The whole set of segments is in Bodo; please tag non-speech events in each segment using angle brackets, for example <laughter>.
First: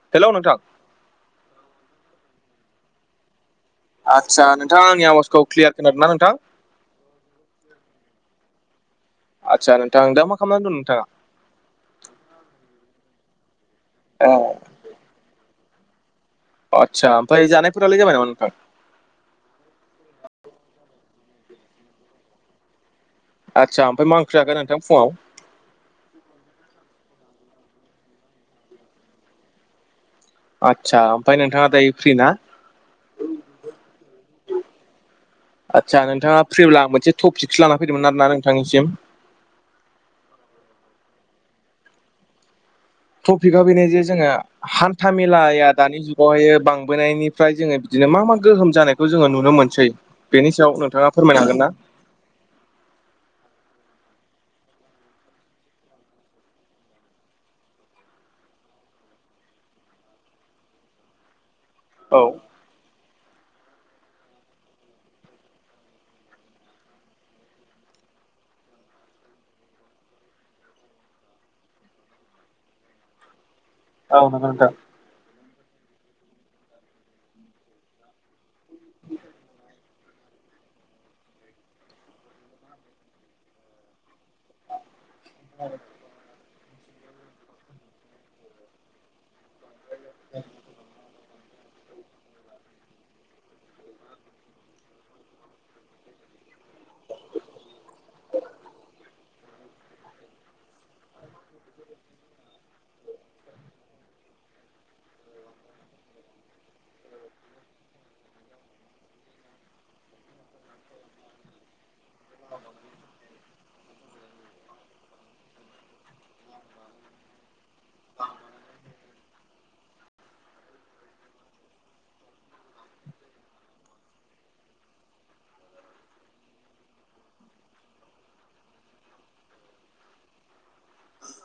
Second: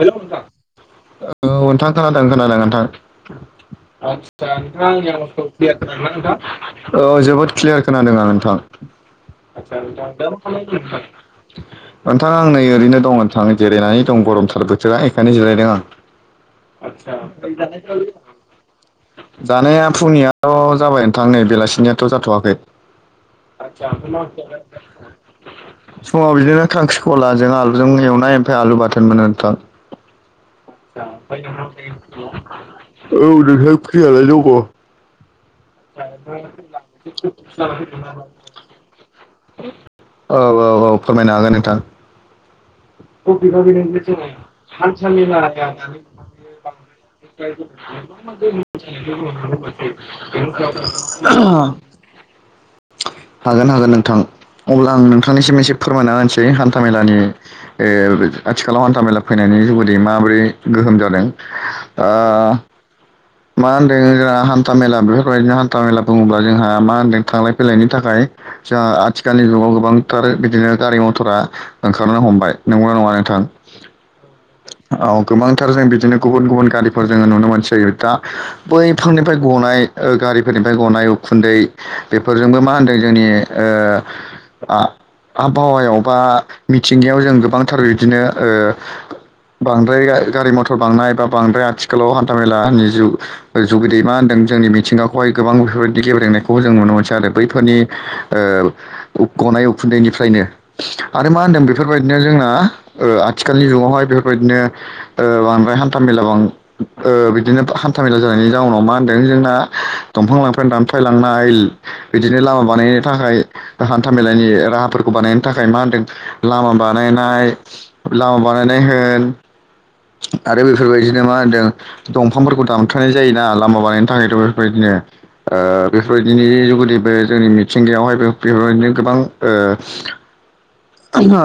हेलौ नोंथां औ नोंथां खोनादों खोनादों नोंथां। आदसा आतसा नोंथाङा नोंथां आंनि आवाजखौ क्लियार ख्लेयार खोनादों ना खोनादोंना नोंथां? औ जोबोद क्लियार खोनादों आरो नोंथां आदसा आतसा नोंथां दा मा खालामनानै दं दाबो नोंथाङा <unintelligible> नोंथां आं नै ओरैनो दं नोंथां जिरायनानै दं अ गरमथार बोथोरा बेखायनो जिरायदों आं। आतसा ओमफिय जानायफोरालाय जाबाय नामा नोंथां? जानाया फुंनियाथ' जाबाय नोंथां नै बेलासिनियाथ' जाथ'वाखै‌‌। आदसा ओमफ्राय मा ओंख्रि जाखो नोंथां फुङाव? समाव बिदिनो खांख्रिखलाजों आलुजों एवनाय ओमफ्राय आलु बाथोन आरो नोंथां‌‌। आदसा औ ओमफ्राय नोंथाङा दायो फ्रि ना नोंथां फ्रियालाय दङ। आदसा नोंथाङा फ्रिब्ला आं मोनसे टपिकसो लाना फैदोंमोन आरो ना नोंथांनिसिम। औ औ औ फोरमायनो हागोन नोंथां। टपिकआ बेनो जे जोङा हान्था मेलाया दानि जुगावहाय बांबोनायनि फ्राय जोङो बिदिनो मा मा गोहोम जानायखौ जोङो नुनो मोनसै बेनि सायाव नोंथाङा फोरमायनो हागोन ना? <inaudible> हागोन हागोन नोंथां अब्ला आं नोंथांनिसिम एसे फोरमायना होनसै हान्था मेलानि‌ ए आथिखालाव हान्था मेला फैनायनि जुहुदै माबोरै गोहोम जादों। औ मा होनदों जोंहा हान्था मेला बेफोरबायदिनो हान्था मेला बुङोब्ला जोंहा मा होनदों थांलाय फैलायनि थाखाय जोंहा आथिखालनि जुगाव गोबांथार बिदिनो गारि मथरा ओंखारनो हमबाय नोंगौ ना नङा नोंथां? औ नोंगौ नोंथां। औ गोबांथार जों बिदिनो गुबुन गुबुन गारिफोर जोङो नुनो मोनसै दा बैफोरनिफ्राय गनाय गारिफोरनिफ्राय गनाय उखुन्दै बेफोरजोंबो मा होनदों जोंनि ओ आ आबहावायाव बा मिथिंगायाव जों गोबांथार बिदिनो ओ बांद्राय गा-गारि मथर बांनाय बा बांद्राय आथिखालाव हान्था मेलानि जुग जुगिदियै मा होन्दों जोंनि मिथिंगाखौहाय गोबां बेफोरबायदि गेब्रेंनायखौ जों नुनो मोनसै आरो बैफोरनि ओ गनाय उखुन्दैनिफ्रायनो। आरो मा होनदों बेफोरबायदिनो जोंना आथिखालनि जुगावहाय बेफोरबायदिनो ओ बांद्राय हान्था मेला बां ओ बिदिनो हान थामेला जानायनि जाउनाव मा होनदों जोंना दंफां लांफाय दानफायलांनाय बिदिनो लामा बानायनो थाखाय हान्था मेलाायनि राहाफोरखौ बानायनो थाखाय मा होनदों लामा बानायनाय। लामा बानायनाय होन। आरो बेफोरबायदिनो मा होनदों दंफांफोरखौ दानफ्रायनाय जायोना लामा बानायनो थाखायथ' बेफोरबायदिनो। ओ बेफोरबायदिनि जुगुदिबो जोंनि मिथिंगायावहायबो बेफोरबायदिनो गोबां ओ ओंहो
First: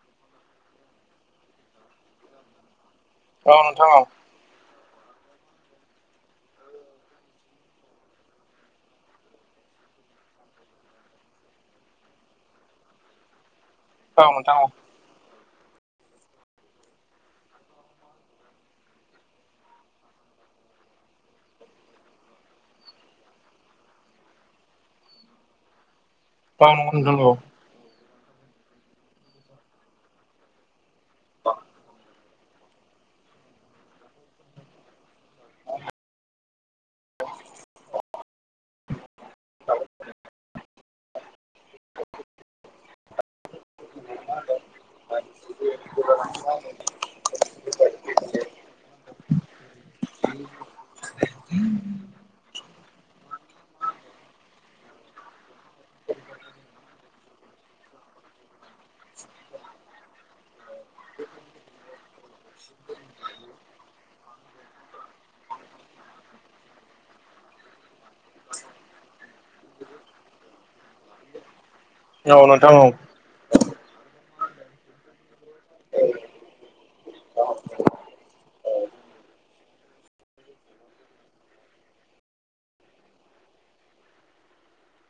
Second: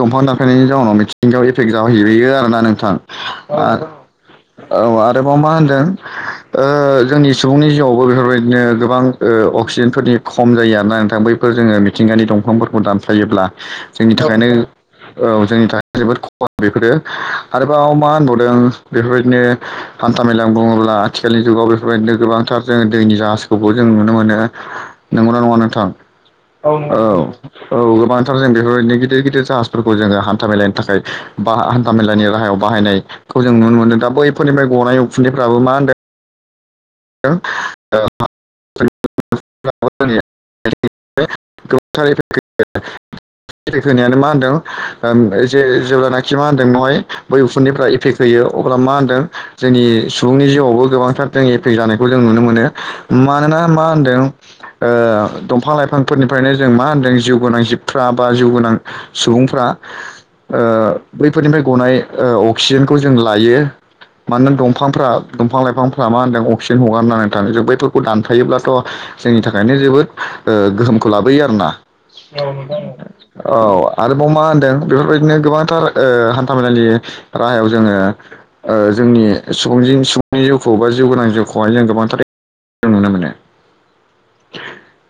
दंफां दानफायनायनि जाउनाव मिथिंगायाव एफेक्ट जाहोयो बेयो आरोना नोंथां। औ औ नोंथां औ आरोबाव मा होनदों ओ जोंनि सुबुंनि जिउआवबो बेफोरबायदिनो गोबां अक्सिजेनफोरनि खम जायो आरोना नोंथां बै फोर जोङो मिथिंगानि दंफांफोरखौ दानफायोब्ला जोंनि औ थाखायनो नोंथां औ जोंनि थाखाय जोबोद खहा बेफोरो आरोबाव मा होनबावदों बेफोरबायदिनो हान्था मेला बुङोब्ला आथिखालनि जुगाव बेफोरबायदिनो गोबांथार जोङो दैनि जाहाज जों नुनो मोनो नंगौना नङा नोंथां औ नंगौ औ औ गोबां <unintelligible> जों बेफोरबायदिनो गिदिर गिदिर जाहाजफोरखौ जोङो हान्था मेलानि थाखाय बा हान्था मेलानि राहायाव बाहायनाय खौ जों नुनो मोनदों दा बैफोरनिफ्राय गनाय उखुन्दैफ्राबो मा होनदों <unintelligible> <unintelligible> <inaudible> एफेक्ट होनायानो मा होनदों जे जेब्लानाखि मा होनदों नय बै उफुनिफ्राय इफेक्ट होयो अब्ला मा होनदों जोंनि सुबुंनि जिउआवबो गोबांथार जोंनि दै जानायखौ जों नुनो मोनो मानोना मा होनदों दंफां लाइफांफोरनिफ्रायनो जों मा होनदों जिउ गोनां जिबफ्रा बा जिउ गोनां सुबुंफ्रा बैफोरनिफ्राय गनाय अक्सिजेनखौ जों लायो। मानोना दंफांफ्रा दंफां लाइफांफ्रा मा होनदों अ सिम हगारनानै नोंथां जोबबायथ बेखौ दानफायोब्लाथ जोंनि थाखायनो जोबोद गोहोमखौ लाबोयो आरोना औ नोंथां औ। औ आरोबाव मा होनदों बेफोरबायदिनो गोबांथार हान्थामेलानि राहायाव जोङो जोंनि सुबुं जिउ-सुबुंनि जिउखौ बा जिउ गोनां जिउ खौहाय जों गोबांथार नुनो मोनो। <inaudible>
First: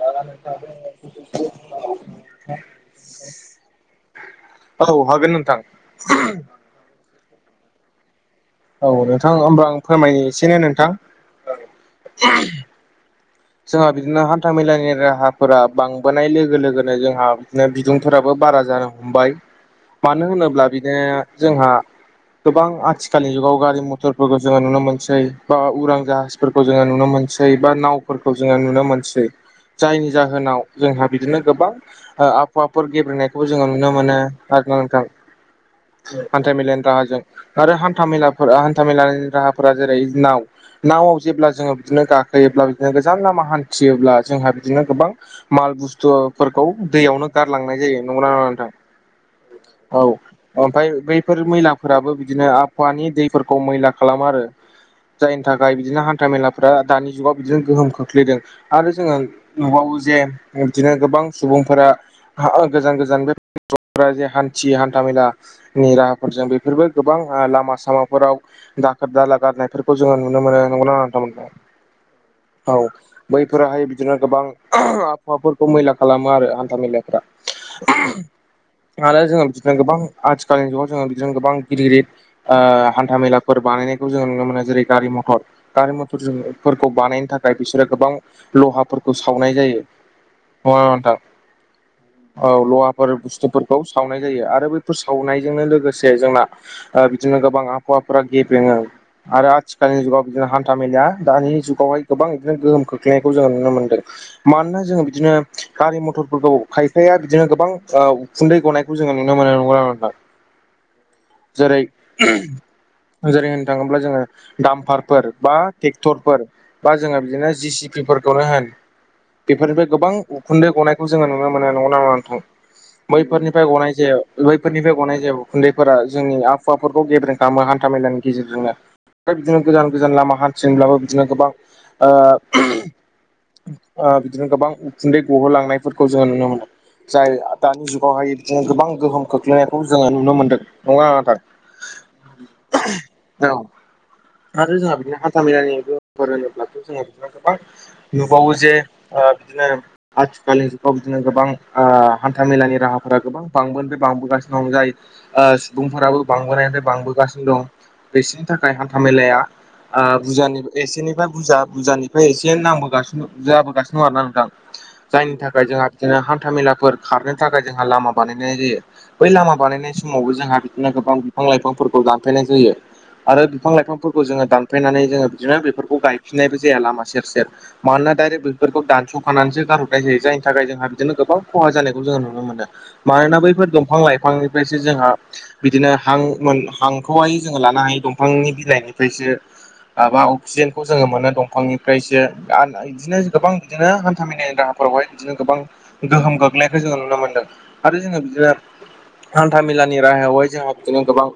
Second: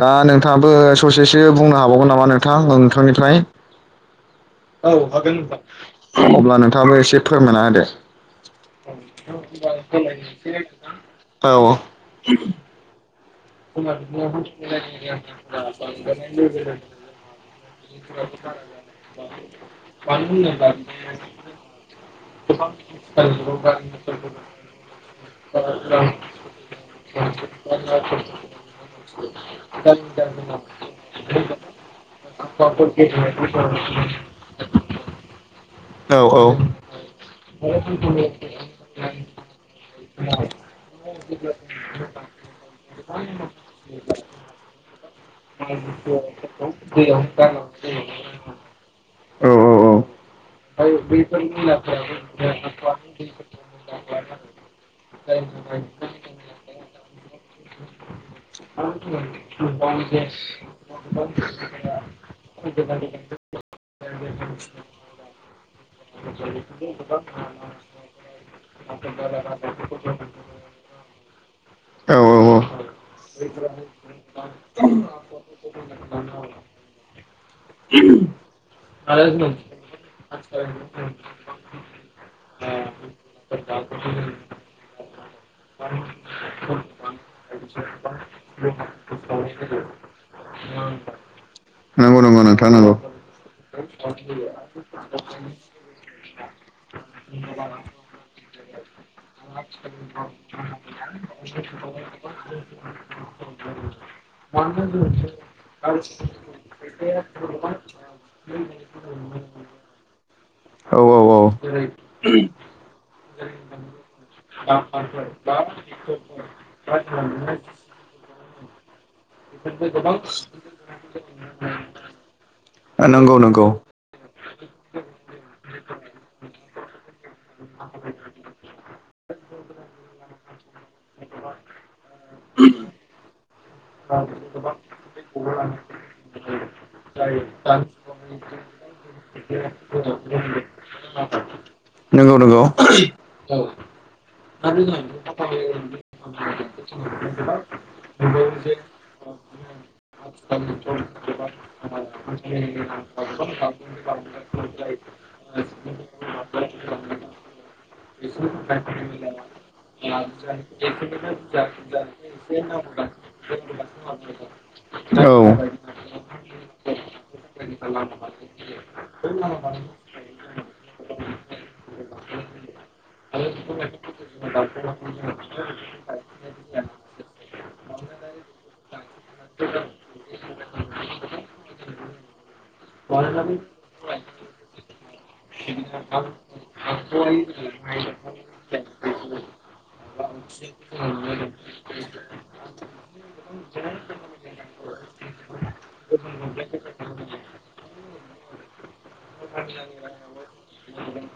दा नोंथाङाबो ससेसो बुंनो हाबावगोन नामा नोंथां नोंथांनिफ्राय <inaudible> औ हागोन नोंथां अब्ला नोंथाङाबो एसे फोरमायना होदो। औ नोंथां होमबा आं फोरमायनोसै ने नोंथां? औ जोंहा बिदिनो हान्था मेलानि राहाफोरा बांबोनाय लोगो लोगोनो जोंहा बिदिनो बिदुंफोराबो बारा जानो ह हमबाय मानो होनोब्ला बिदिनो जोंहा गोबां आथिखालनि जुगाव गारि मथरफोरखौ जोङो नुनो मोनसै बा उरां जाहाजफोर जोङो नुनो मोनसै बा नावफोरखौ जोङो नुनो मोन जायनि जाहोनाव जोंहा बिदिनो गोबां आबहावाफोर गेब्रेंनायखौबो जोङो नुनो मोनो। <unintelligible> हान्था मेलानि राहाजों आरो हान्था मेलाफोर हान्था मेलानि राहाफोरा जेरै नाव नावआव जेब्ला जोङो बिदिनो गाखोयोब्ला बिदिनो गोजान नामा हान्थियोब्ला जोंहा बिदिनो गोबां माल बुस्थुफोरखौ औ दैयावनो गारलांनाय जायो नं नंगौ ना नङा नोंथां औ ओमफाय बैफोर मैलाफोराबो बिदिनो आबहावानि दैफोरखौ मैला खालामो आरो। जायनि थाखाय बिदिनो हान्था मेलाफोरा दानि जुगाव जों गोहोम खोख्लैदों आरो जोङो नुबावो जे बिदिनो गोबां सुबुंफोरा गोजान गोजान <unintelligible> हान्थियो हान्था मेला नि राहाफोरजों बेफोरबो गोबां लामा सामाफोराव दाखोर दाला गारनायफोरखौ जोङो नुनो मोनो नंगौना नङा औ बैफोराहाय बिदिनो गोबां आबहावाफोरखौ मैला खालामो आरो हान्था मेलाफ्रा आरो जोङो बिदिनो गोबां आथिखालनि जुगाव जोङो बिदिनो गोबां गिदिर गिदिर ओ हान्था मेलाफोर बानायनायखौ जोंङो नुनो मोनो जेरै गारि मथर गारि मथरफोरखौ बानायनो थाखाय बिसोरो गोबां लहाफोरखौ सावनाय जायो नङाथां नंगौ नंगौ नोंथां नोंगौ बुस्थुफोरखौ सावनाय जायो आरो बैफोर सावनायजोंनो लोगोसे जोंना ओ बिदिनो गोबां आबहावाफोरा गेब्रेङो आरो आथिखालनि जुगाव बिदिनो हान्था मेलाया दानि जुगावहाय गोबां बिदिनो गोहोम खोख्लैनायखौ जो नुनो मोनदों मानोना जों बिदिनो गारि मथरफोरखौ खायफाया बिदिनो गोबां उखुन्दै गनायखौ जोङो नुनो मोनो नंगौ ना नङा नोंथां <inaudible> औ औ औ जेरै जेरै होननो थाङोब्ला जोङो दामफारफोर बा ट्रेक्टरफोर बा जोङो बिदिनो जिसिपिफोरखौनो होन बेफोरनिफ्राय गोबां उखुन्दै गनायखौ जोङो नुनो मोननाय नंगौ ना नङा नोंथां नंगौ बैफोरनिफ्राय नंगौ गनाय जायो। बैफोरनिफ्राय गनाय जायो उखुन्दैफोरा जोंनि आबहावाफोरखौ गेब्रें खालामो हान्था मेलानि गेजेरजोंनो ओमफ्राय बिदिनो गोजान गोजान लामा हान्थिदोंब्लाबो बिदिनो गोबां ओ ओ बिदिनो गोबां उखुन्दै गहोलांनायफोरखौ जोङो नुनो मोनो। जाय दानि जुगावहाय बिदिनो गोबां गोहोम खोख्लैनायखौ जोङो नुनो मोन्दों नङा नोंथां नोंगौ नोंगौ औ आरो जोंहा बिदिनो हान्थ मेलानि लोगोफोर होनोब्लाथ' जोंहा बिदिनो गोबां नुबावो जे ओ बिदिनो आथिखालनि जुगाव बिदिनो गोबां ओ हान्थाामेलानि राहाफोरा गोबां बांबोननिफ्राय बांबोगासिनो दं जाय सुबुंफोराबो बांबोनायनिफ्राय बांबोगासिनो दं। बिसिनि थाखाय हान्था मेलाया ओ बुजानि ए एसेनिफ्राय बुरजा बुजानिफ्राय एसे नांबोगासिनो जाबोगासिनो दं ना नोंथां औ नंगौ जायनि थाखाय जोंहा बिदिनो हान्थाामेलाफोर खारनो थाखाय जोंहा लामा बानायनाय जायो। बै लामा बानायनाय समावबो जोंहा बिदिनो गोबां बिफां लाइफांफोरखौ दानफायनाय जायो। आरो बिफां लाइफांफोरखौ जोङो दानफायनानै जोङो बिदिनो बेफोरखौ गायफिननायबो जाया लामा सेर सेर मानोना डाइरेक्ट बेफोरखौ दानस' खांनानैसो गारहरनाय जायो जायनि थाखाय जोंहा बिदिनो गोबां खहा जानायखौ जोङो नुनो मोनो। मानोना बैफोर दंफां लाइफांनिफ्रायसो जोंहा बिदिनो हां मोन हांखौहाय जोङो लानो हायो दंफांनि बिलाइनिफ्रायसो माबा अक्सिजेनखौ जोङो मोनो दंफांनिफ्रायसो बिदिनो गोबां बिदिनो खामिनायनि राहाफोरावहाय बिदिनो गोबां गोहोम गोग्लैनायखौ जोङो नुनो मोनदों आरो जोङो बिदिनो हान्था मेलानि राहायावहाय जोंहा बिदिनो गोबां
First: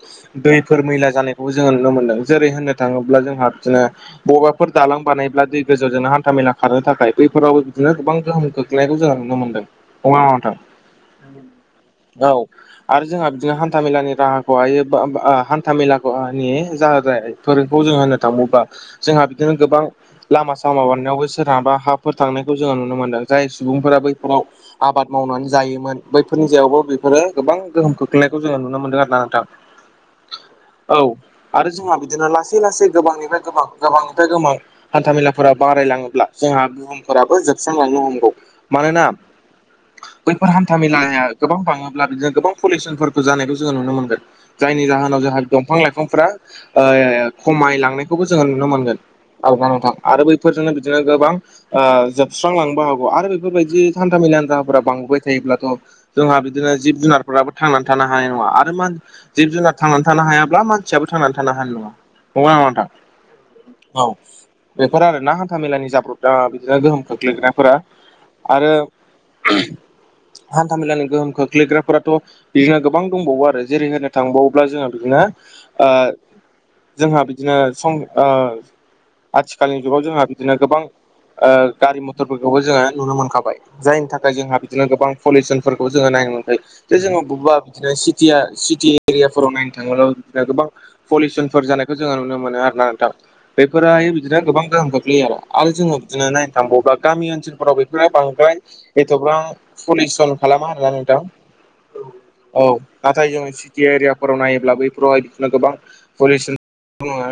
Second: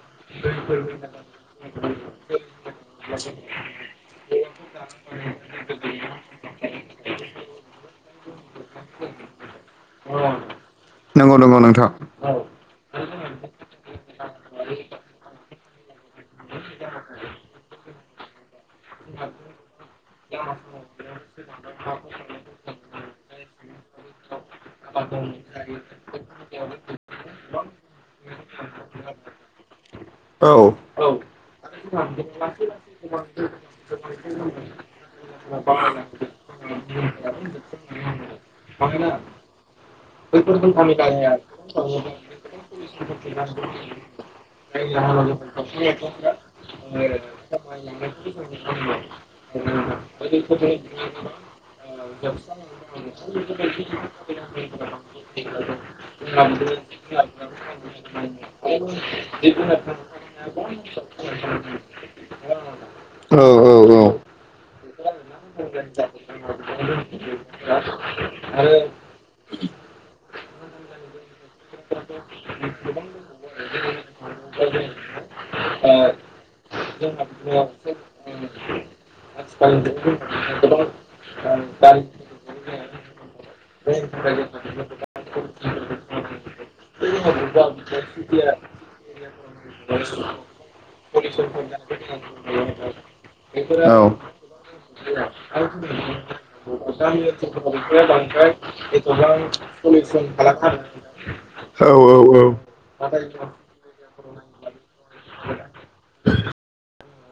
दैफोर मैला जानायखौबो जोङो नुनो मोनदों जेरै होननो थाङोब्ला जोंहा बिदिनो बबाफोर दालां बानायब्ला दै गेजेर जोंनो हान्थामेला खानोनो थाखाय बैफोरावबो बिदिनो गोबां गोहोम खग्लैनायखौ जों नुनो मोनदों <unintelligible> नंगौ औ <unintelligible> आरो जोंहा बिदिनो हान्था मेलानि राहाखौ हायो हान्थ मेला <unintelligible> थाङोबा जोंहा बिदिनो गोबां लामा सामा बारनायावबो सोरहाबा हाफोर थांनायखौ जोङो नुनो मोनदों जाय सुबुंफोरा बैफोराव आबाद मावनानै जायोमोन बैफोरनि जायावबो बेफोरो गोबां गोहोम खो ख्लैनायखौ जोुनो मोनदों आरो नोंथां औ औ आरो जोंहा बिदिनो लासै लासै गोबांनिफ्राय गोबां गोबांनिफ्राय गोबां हान्थाामेलाफोरा बारायलाङोब्ला जोंहा बुहुमफोराबो जोबस्रांलांनो हमगौ मानोना बैफोर हान्था मेेलाया गोबां बाङोब्ला बिदिनो गोबां पलिउसनफोरखौ जानायखौ जोङो नुनो मोनगोन। जायनि जाहोनाव जोंहा दंफां लाइफांफ्रा ओ खमायलां <unintelligible> जों नुनो मोनगोन आला नथां आरो बैफोरजोंनो बिदिनो गोबां ओ सुस्रांलांबो हागौ आरो बेफोरबायदि हान्था मेलानो राहाफोरा बांबोबाय थायोब्लाथ' जोंहा बिदिनो जिब जुनारफोराबो थांनानै थानो हानाय नङा आरो मान जिब जुनार थांनानै था थियाबो थांनानै थानो हानाय नङा नङा नङाथां औ औ बेफोर आरोना हान्था मेलानि जाब्रब बिदिनो गोहोम खोख्लैग्राफोरा आरो हान्था मेलानि गोहोमखौ गोग्लैग्राफोराथ' बिदिनो गोबां दंबावो आरो जेरै होनो थांबावोब्ला जोंहा बिदिनो ओ जोंहा बिदिनो सं ओ आथिखालनि जुगाव जोंहा बिदिनो गोबां ओ गारि मथरफोरखौबो जोङो नुनो मोनखाबाय। जायनि थाखाय जोंहा बिदिनो गोबां पलिउसनफोरखौ जोङो नायनो गोनां जायो दा जो बबेबा बिदिनो सिटिया सिटि एरियाफोराव नायनो थाङोब्ला बिदिनो गोबां पलिउसनफोर जानायखौ जोङो नुनो मोनो आरो ना नोंथां बेफोरायो बिदिनो गोबां गोहोम खोख्लैयो आरो आरो जोङो बिदिनो नायनो थांबावबा गामि ओनसोलफोराव बेफोरो बांद्राय एथ'बां पलिउसन खालामा आरोना नोंथां आरो औ औ नाथाय जोङो टि एरियाफोराव नायोब्ला बैफोरावहाय बिखौनो गोबां पलिउसन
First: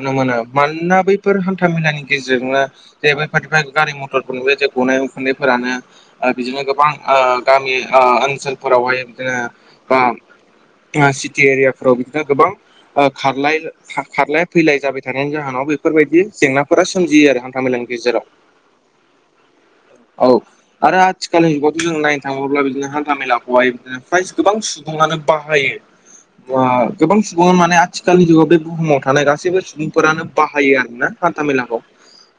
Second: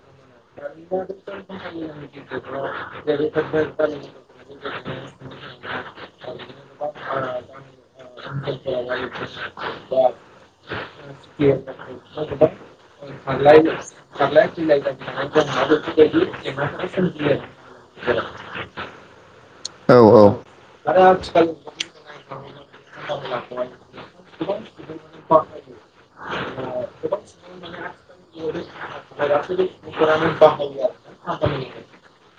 नुनो मोनो। मानोना बैफोर हान्था मेलानि गेजेरजोंनो जे बेैफोर गारि मथरफोरनि जे गनाय खुन्दैफोरानो ओ बिदिनो गोबां ओ गामि ओ ओनसोलफोरावहाय बिदिनो जोङा सिटि एरियाफोराव बिदिनो गोबां ओ खारलाय खारलाया फैलाय जाबाय खारनायनि जाहोनाव बेफोरबायदि जेंनाफोरा सोमजियो आरो हान्था मेलानि गेजेराव औ आरो आथिखालनि जुगाव जों नायनो थाङोब्ला बिदिनो हान्था मेलाखौहाय बिदिनो फ्राय गोबां सुबुङानो बाहायो गोबां सुबङानो माने आथिखालनि जुगाव बे बुहुमाव थानाय गासैबो सुबुं फोरानो बाहायो आरो ना हान्था मेलाखौ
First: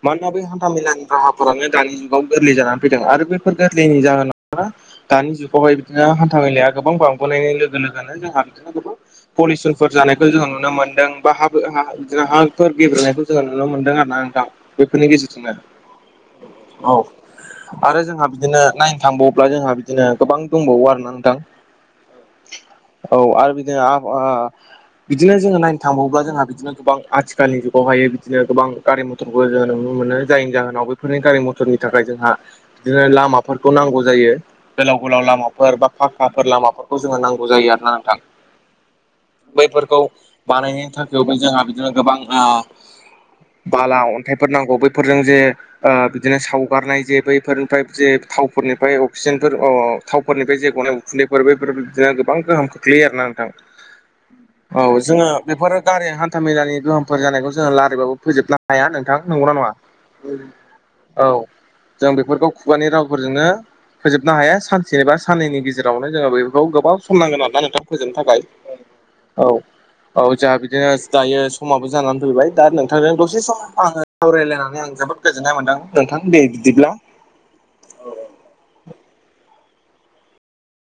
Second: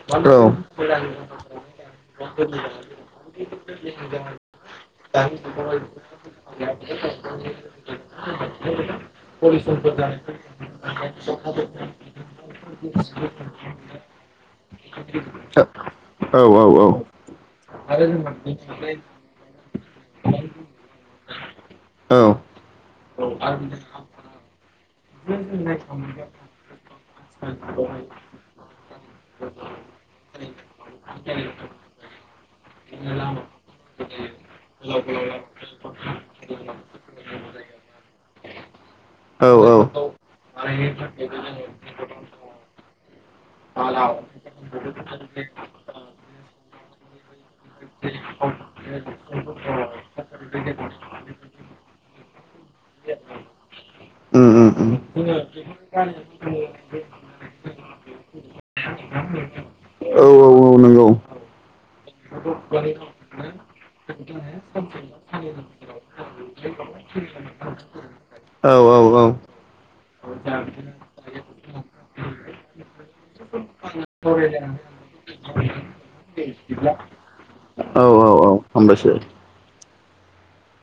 मानोना औ बे औ हान्था मेलानि राहाफोरानो दानि जुगाव गोरलै जानानै फैदों आरो बेफोर गोरलैनि जाहोनावनो दानि जुगावहाय बिदिनो हान्था मेेलाया गोबां बांबोनायनि लोगो लोगोनो जोंहा बिदिनो गोबां पलिसनफोर जानायखौ जोङो नुनो मोनदों बा हाब हा राहांफोर गेब्रेनायखौ जोङो नुनो मोनदों आरो ना नोंथां बैफोरनि गेजेरजोंनो औ औ औ आरो जोंहा बिदिनो नायनो थांबावोब्ला जोंहा बिदिनो गोबां दंबावो आरोना नोंथां औ औ आरो बिदिनो आबा ओ बिदिनो जोङो नायनो थांबावोब्ला जोंहा बिदिनो गोबां आथिखालनि जुगावहाय बिदिनो गोबां गारि मथरबो जोङो नुनो मोनो जायनि जाहोनाव बेफोरनि गारि मथ फोरनि थाखाय जोंहा बिदिनो लामाफोरखौ नांगौ जायो। गोलाव गोलाव लामाफोर बा फाखाफोर लामाफोरखौ जोङो नांगौ जायो आरो ना नोंथां। औ बैफोरखौ औ बानायनायनि थाखायबो जोंहा बिदिनो गोबां ओ बाला अन्थाइफोर नांगौ बैफोरजों जे ओ बिदिनो सावगारनाय जे बैफोरनिफ्राय जे थावफोरनिफ्राय अक्सिजेनफोर अ थावफोरनिफ्राय जे गनाय उखुन्दैफोर बेफोर बिदिनो गोबां गोहोम खोख्लैयो आरोना नोंथां। उम उम उम औ जोङो बेफोर गारि हान था मेलानि गोहोमफोर जानायखौ जोङो लारायबाबो फोजोबनो हाया नोंथां नंगौना नङा? नोंगौ औ जों बेफोरखौ खुगानि रावफोरजोंनो फोजोबनो हाया सानसेनिबा साननैनि गेजेरावनो जोङो बैफोरखौ गोबाव सम नांगोन आरोना नोंथां फोजोबनो थाखाय। औ औ जाहा बिदिनो दायो समाबो जानानै फैबाय दा नोंथांजों दसे सम आङो सावरायलायनानै आं जोबोद गोजोन्नाय मोनदों नोंथां दे बिदिब्ला हामबायसो